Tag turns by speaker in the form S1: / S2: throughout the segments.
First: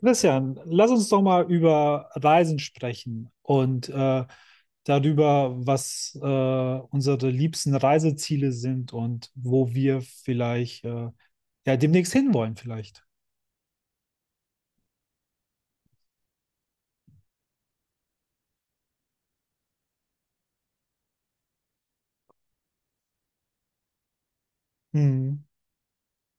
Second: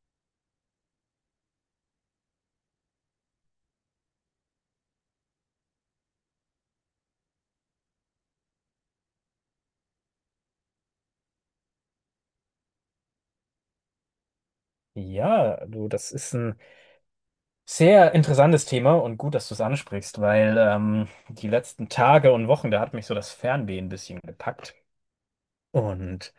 S1: Christian, lass uns doch mal über Reisen sprechen und darüber, was unsere liebsten Reiseziele sind und wo wir vielleicht ja demnächst hinwollen vielleicht.
S2: Ja, du, das ist ein sehr interessantes Thema und gut, dass du es ansprichst, weil die letzten Tage und Wochen, da hat mich so das Fernweh ein bisschen gepackt.
S1: Hm,
S2: Und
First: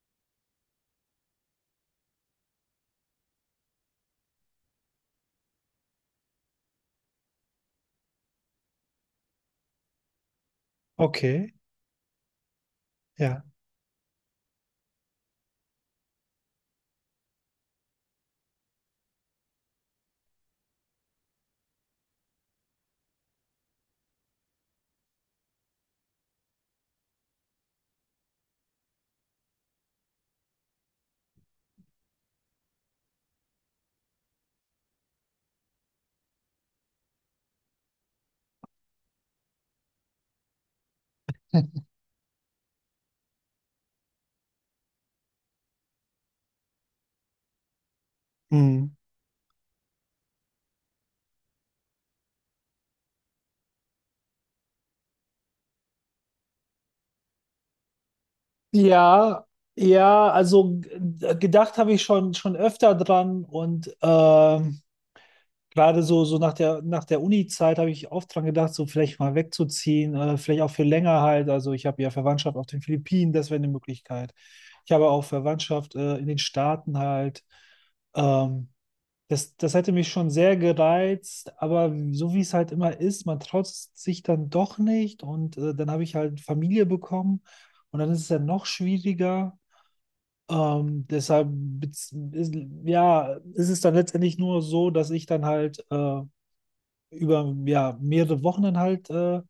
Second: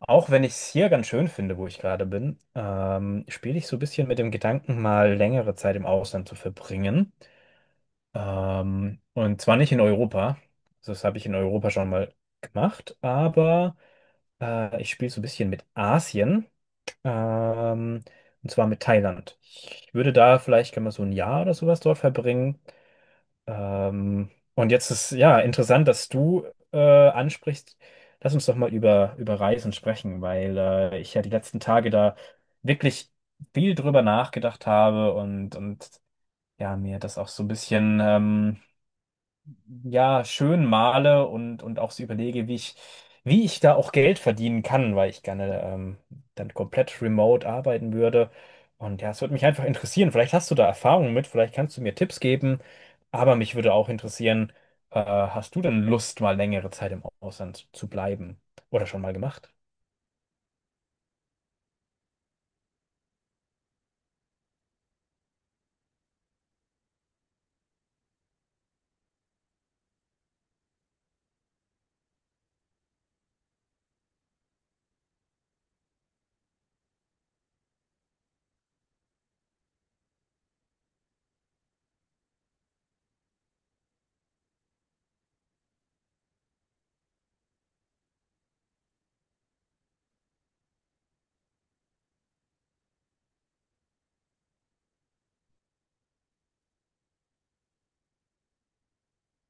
S2: auch wenn ich es hier ganz schön finde, wo ich gerade bin, spiele ich so ein bisschen mit dem Gedanken, mal längere Zeit im Ausland zu verbringen. Und zwar nicht in Europa. Also das habe ich in
S1: okay,
S2: Europa schon mal gemacht,
S1: ja.
S2: aber ich spiele so ein bisschen mit Asien. Ähm, und zwar mit Thailand. Ich würde da vielleicht gerne mal so ein Jahr oder sowas dort verbringen. Und jetzt ist ja interessant, dass du äh, ansprichst. Lass uns doch mal über Reisen sprechen, weil ich ja die letzten Tage da wirklich viel drüber nachgedacht habe und ja, mir das auch so ein bisschen ja, schön male und auch so überlege, wie ich da auch Geld verdienen kann, weil ich gerne dann komplett remote arbeiten würde.
S1: Hm.
S2: Und ja, es würde mich einfach interessieren. Vielleicht hast du da Erfahrungen mit, vielleicht kannst du mir Tipps geben, aber mich würde auch interessieren, hast du denn Lust, mal längere Zeit im Ausland zu bleiben? Oder schon mal
S1: Ja,
S2: gemacht?
S1: ja, also g- gedacht habe ich schon öfter dran und gerade so, nach der Uni-Zeit habe ich oft dran gedacht, so vielleicht mal wegzuziehen, vielleicht auch für länger halt. Also ich habe ja Verwandtschaft auf den Philippinen, das wäre eine Möglichkeit. Ich habe auch Verwandtschaft in den Staaten halt. Ähm, das hätte mich schon sehr gereizt, aber so wie es halt immer ist, man traut sich dann doch nicht und dann habe ich halt Familie bekommen und dann ist es ja noch schwieriger. Deshalb ja, ist es dann letztendlich nur so, dass ich dann halt über ja, mehrere Wochen dann halt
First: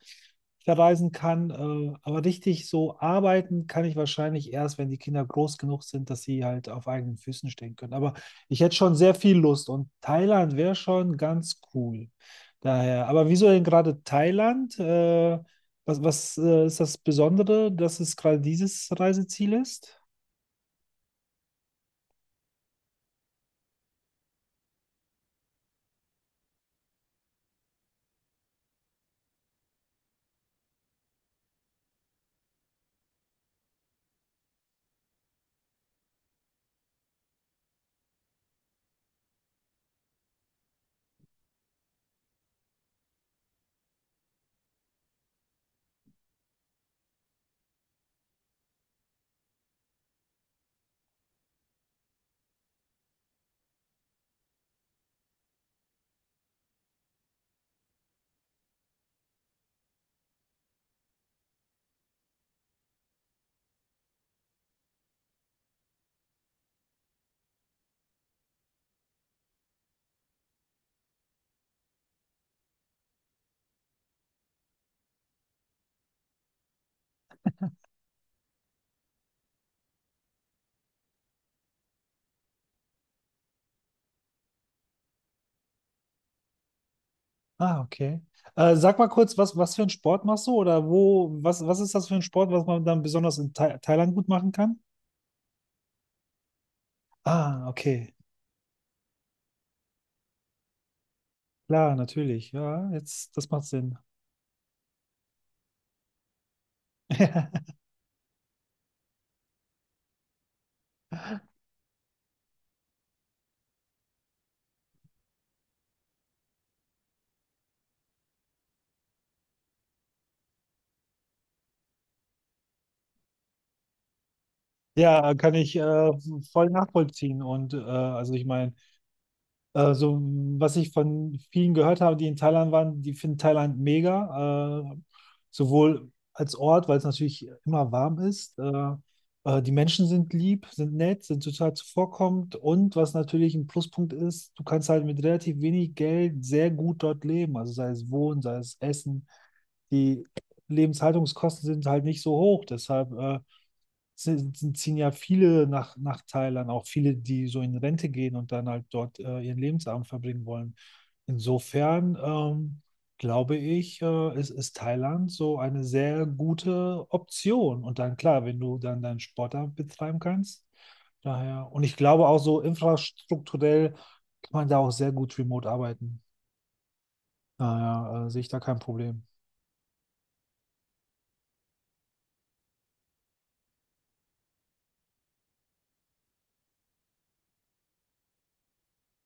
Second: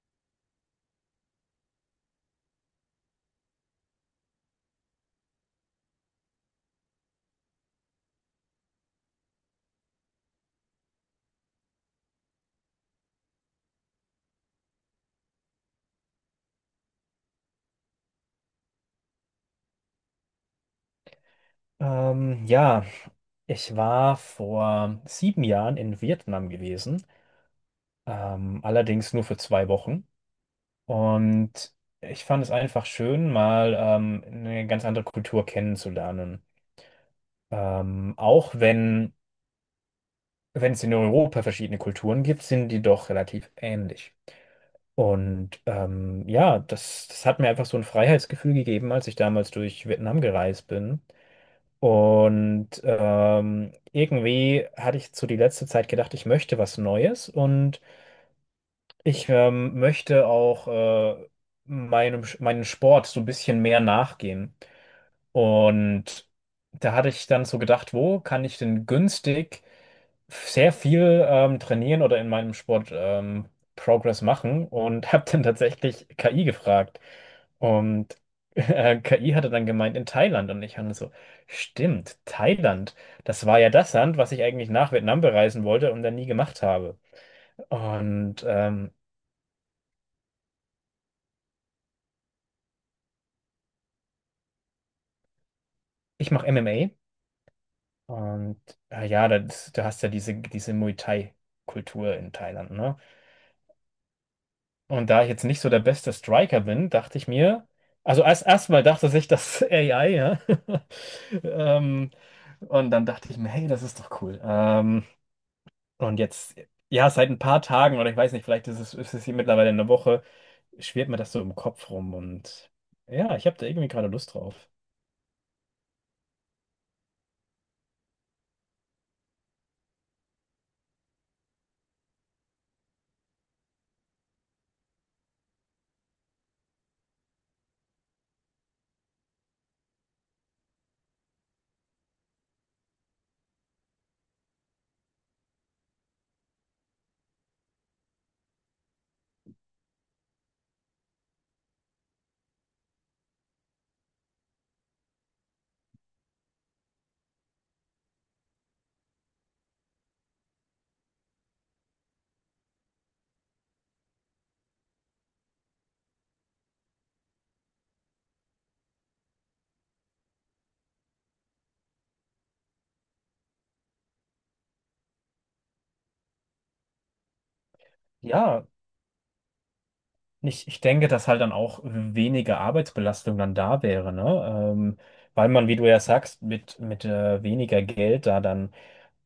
S1: verreisen kann. Aber richtig so arbeiten kann ich wahrscheinlich erst, wenn die Kinder groß genug sind, dass sie halt auf eigenen Füßen stehen können. Aber ich hätte schon sehr viel Lust und Thailand wäre schon ganz cool. Daher, aber wieso denn gerade Thailand? Was ist das Besondere, dass es gerade dieses Reiseziel ist?
S2: Ja, ich war vor 7 Jahren in Vietnam gewesen, allerdings nur für 2 Wochen. Und ich fand es einfach schön, mal eine ganz andere Kultur kennenzulernen. Auch wenn, wenn es in Europa verschiedene Kulturen gibt, sind die doch relativ ähnlich. Und ja, das hat mir einfach so ein Freiheitsgefühl gegeben, als ich damals durch Vietnam gereist bin. Und irgendwie hatte ich zu die letzte Zeit gedacht, ich möchte was Neues und ich möchte auch meinem Sport so ein bisschen mehr nachgehen. Und da hatte ich dann so gedacht, wo kann ich denn günstig sehr viel trainieren oder in meinem Sport Progress machen und habe dann tatsächlich KI gefragt. Und KI hatte dann gemeint in Thailand und ich habe so, stimmt, Thailand, das war ja das Land, was ich eigentlich nach Vietnam bereisen wollte und dann nie gemacht habe.
S1: Ah, okay.
S2: Und
S1: Sag mal kurz, was für einen Sport machst du oder wo, was ist das für ein Sport, was man dann besonders in Thailand gut machen kann?
S2: ich mache
S1: Ah,
S2: MMA
S1: okay.
S2: und ja, das, du hast ja diese Muay
S1: Klar,
S2: Thai-Kultur in
S1: natürlich.
S2: Thailand,
S1: Ja,
S2: ne?
S1: jetzt, das macht Sinn.
S2: Und da ich jetzt nicht so der beste Striker bin, dachte ich mir, also erstmal dachte sich das AI, ja. ähm, und dann dachte ich mir, hey, das ist doch cool. Und jetzt, ja, seit ein paar Tagen oder ich weiß nicht, vielleicht ist es hier mittlerweile eine Woche, schwirrt mir das so im Kopf rum und ja, ich habe da irgendwie gerade Lust drauf.
S1: Ja, kann ich voll nachvollziehen. Und also ich meine, so was ich von vielen gehört habe, die in Thailand waren, die finden Thailand mega. Sowohl als Ort, weil es natürlich immer warm ist. Die Menschen sind lieb, sind nett, sind total zuvorkommend. Und was natürlich ein Pluspunkt ist, du kannst halt mit relativ wenig Geld sehr gut dort leben. Also sei es Wohnen, sei es Essen. Die Lebenshaltungskosten sind halt nicht so hoch. Deshalb ziehen ja viele nach Thailand, auch viele, die so in Rente gehen und dann halt dort ihren Lebensabend verbringen wollen. Insofern glaube ich, ist Thailand so eine sehr gute Option. Und dann klar, wenn du dann deinen Sport da betreiben kannst. Daher, und ich glaube auch so infrastrukturell kann man da auch sehr gut remote arbeiten. Daher sehe ich da
S2: Ja,
S1: kein Problem.
S2: ich denke, dass halt dann auch weniger Arbeitsbelastung dann da wäre, ne? Weil man, wie du ja sagst, mit weniger Geld da dann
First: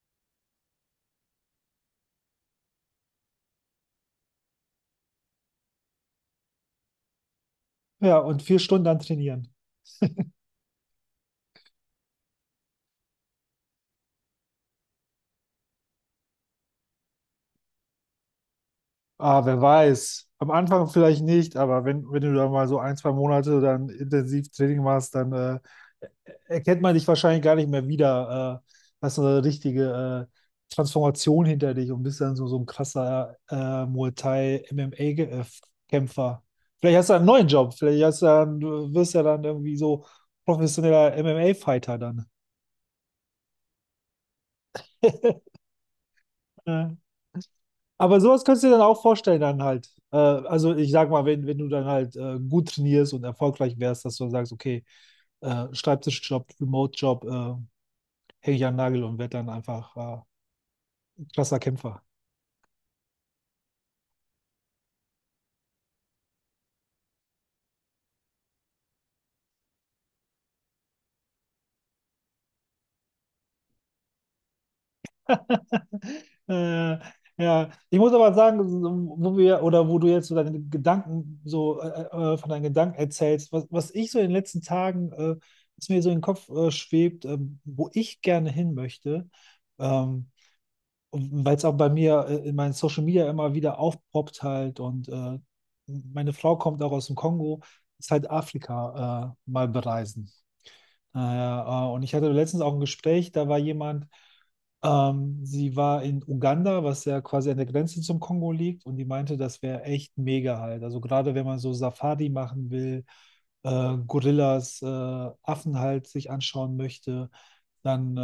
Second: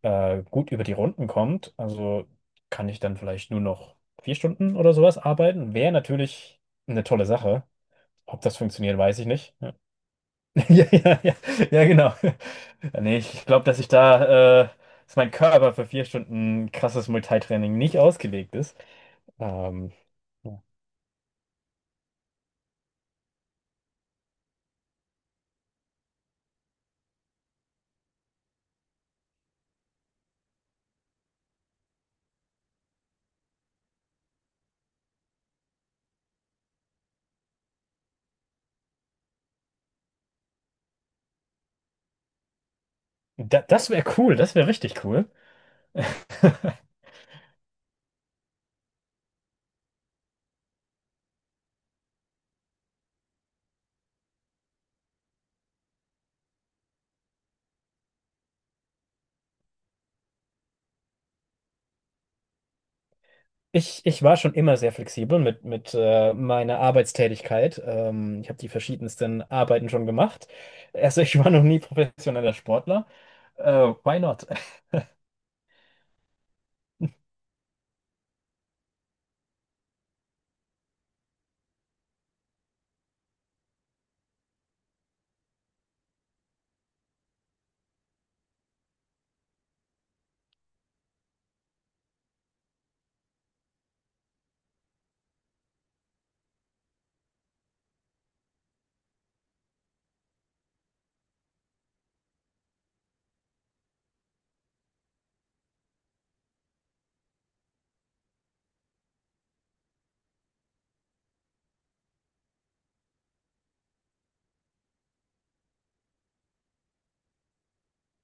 S2: gut über die Runden kommt, also kann ich dann vielleicht nur noch 4 Stunden oder sowas arbeiten. Wäre natürlich eine tolle Sache.
S1: Ja,
S2: Ob
S1: und
S2: das
S1: vier Stunden
S2: funktioniert,
S1: dann
S2: weiß ich
S1: trainieren.
S2: nicht. Ja, ja, ja, ja, ja, genau. Nee, ich glaube, dass ich da, dass mein Körper für 4 Stunden krasses Multitraining nicht ausgelegt ist.
S1: Ah, wer
S2: Ähm,
S1: weiß. Am
S2: ja.
S1: Anfang vielleicht nicht, aber wenn du da mal so ein, zwei Monate dann intensiv Training machst, dann erkennt man dich wahrscheinlich gar nicht mehr wieder. Hast so eine richtige Transformation hinter dich und bist dann so, so ein krasser Muay Thai-MMA-Kämpfer. Vielleicht hast du einen neuen Job, vielleicht hast du dann, du wirst ja dann irgendwie so professioneller MMA-Fighter dann.
S2: Da, das wäre cool, das wäre richtig cool.
S1: Aber sowas kannst du dir dann auch vorstellen, dann halt. Also ich sag mal, wenn du dann halt gut trainierst und erfolgreich wärst, dass du dann sagst, okay, Schreibtischjob, Remote-Job, hänge ich an den Nagel und werde dann einfach krasser Kämpfer.
S2: Ich war schon immer sehr flexibel mit meiner Arbeitstätigkeit. Ich habe die verschiedensten Arbeiten schon gemacht. Also ich war noch nie professioneller Sportler. Äh, why not?
S1: Äh, ja, ich muss aber sagen, so, wo wir oder wo du jetzt so deine Gedanken so von deinen Gedanken erzählst, was ich so in den letzten Tagen, was mir so in den Kopf schwebt, wo ich gerne hin möchte. Ähm, Weil es auch bei mir in meinen Social Media immer wieder aufpoppt halt und meine Frau kommt auch aus dem Kongo, ist halt Afrika mal bereisen. Ah ja, und ich hatte letztens auch ein Gespräch, da war jemand, sie war in Uganda, was ja quasi an der Grenze zum Kongo liegt, und die meinte, das wäre echt mega halt. Also gerade wenn man so Safari machen will, Gorillas, Affen halt sich anschauen möchte, dann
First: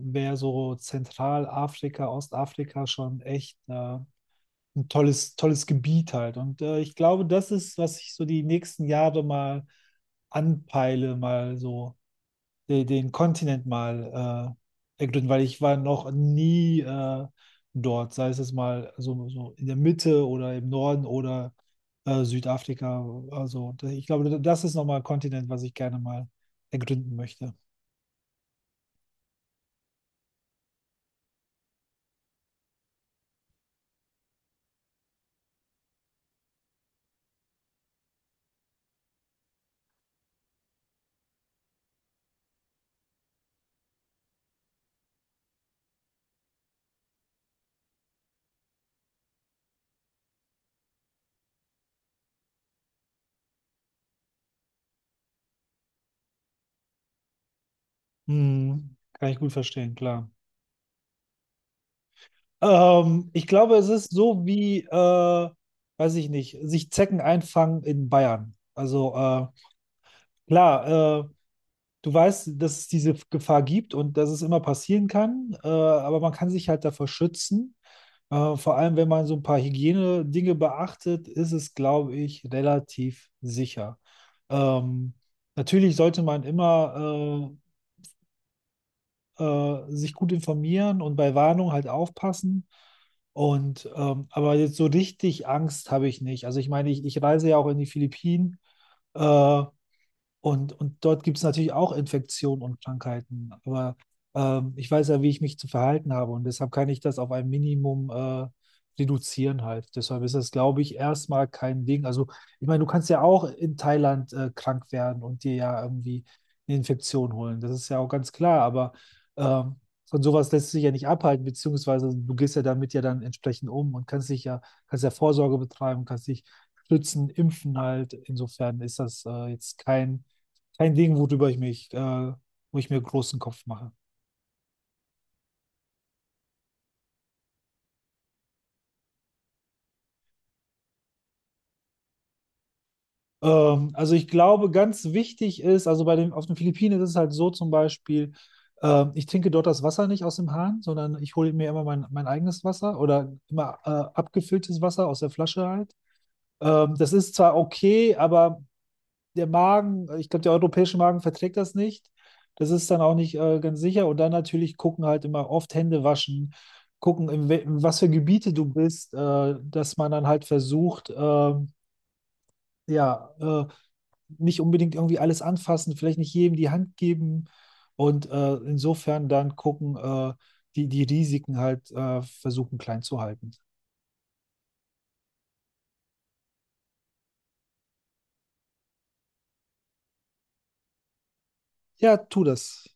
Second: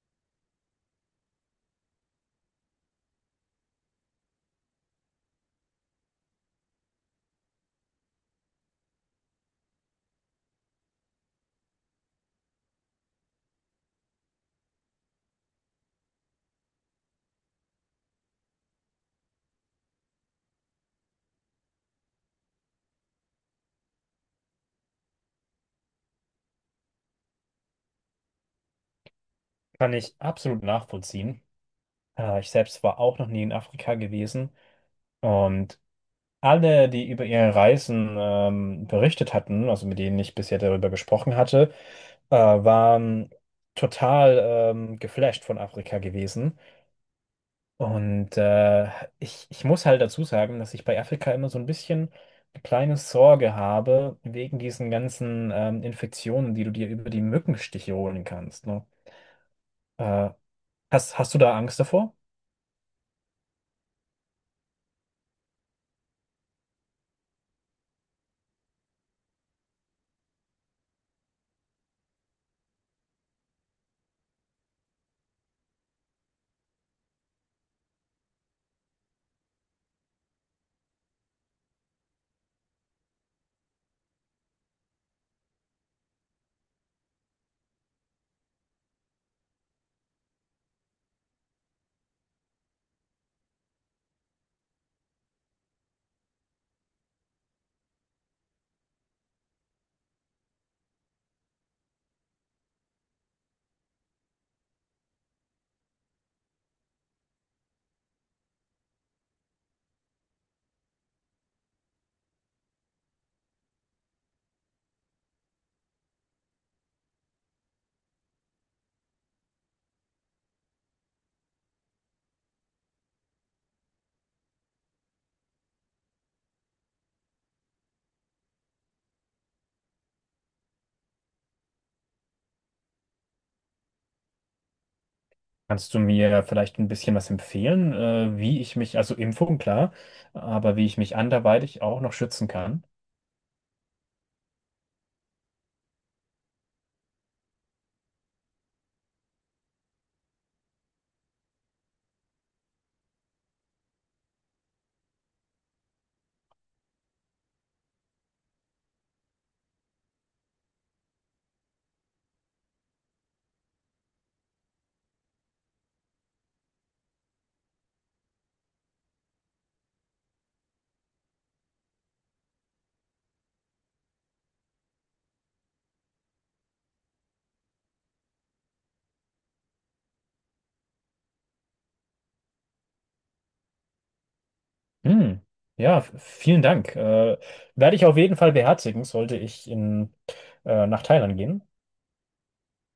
S1: wäre so Zentralafrika, Ostafrika schon echt ein tolles, tolles Gebiet halt. Und ich glaube, das ist, was ich so die nächsten Jahre mal anpeile, mal so den Kontinent mal ergründen, weil ich war noch nie dort, sei es jetzt mal so, so in der Mitte oder im Norden oder Südafrika. Also ich glaube, das ist nochmal ein Kontinent, was ich gerne mal ergründen möchte.
S2: Kann ich absolut nachvollziehen. Ich selbst war auch noch nie in Afrika gewesen. Und alle, die über ihre Reisen berichtet hatten, also mit denen ich bisher darüber gesprochen hatte, waren total geflasht von Afrika gewesen. Und ich muss halt dazu sagen, dass ich bei Afrika immer so ein bisschen eine kleine Sorge habe, wegen diesen ganzen Infektionen, die du dir über die Mückenstiche holen kannst. Ne?
S1: Hm, kann ich gut verstehen, klar.
S2: Äh, hast du da Angst davor?
S1: Ich glaube, es ist so wie, weiß ich nicht, sich Zecken einfangen in Bayern. Also klar, du weißt, dass es diese Gefahr gibt und dass es immer passieren kann, aber man kann sich halt davor schützen. Vor allem, wenn man so ein paar Hygienedinge beachtet, ist es, glaube ich, relativ sicher. Ähm, Natürlich sollte man immer sich gut informieren und bei Warnung halt aufpassen. Und aber jetzt so richtig Angst habe ich nicht. Also ich meine, ich reise ja auch in die Philippinen. Äh, und dort gibt es natürlich auch Infektionen und Krankheiten. Aber ich weiß ja, wie ich mich zu verhalten habe. Und deshalb kann ich das auf ein Minimum reduzieren halt. Deshalb ist das, glaube ich, erstmal kein Ding. Also, ich meine, du kannst ja auch in Thailand krank werden und dir ja irgendwie eine Infektion holen. Das ist ja auch ganz klar. Aber ähm, von sowas lässt sich ja nicht abhalten, beziehungsweise du gehst ja damit ja dann entsprechend um und kannst dich ja, kannst ja Vorsorge betreiben, kannst dich schützen, impfen halt. Insofern ist das jetzt kein Ding, worüber ich mich, wo ich mir großen Kopf mache.
S2: Kannst du mir vielleicht ein bisschen was empfehlen, wie ich mich, also Impfung, klar, aber wie ich mich anderweitig auch noch schützen kann?
S1: Also ich glaube, ganz wichtig ist, also bei dem, auf den Philippinen ist es halt so zum Beispiel, ich trinke dort das Wasser nicht aus dem Hahn, sondern ich hole mir immer mein eigenes Wasser oder immer abgefülltes Wasser aus der Flasche halt. Das ist zwar okay, aber der Magen, ich glaube, der europäische Magen verträgt das nicht. Das ist dann auch nicht ganz sicher. Und dann natürlich gucken halt immer oft Hände waschen, gucken, in was für Gebiete du bist, dass man dann halt versucht, ja, nicht unbedingt irgendwie alles anfassen, vielleicht nicht jedem die Hand geben und insofern dann gucken, die Risiken halt versuchen klein zu halten.
S2: Hm. Ja, vielen Dank. Werde ich auf jeden Fall beherzigen, sollte ich in, nach Thailand gehen.
S1: Ja, tu das.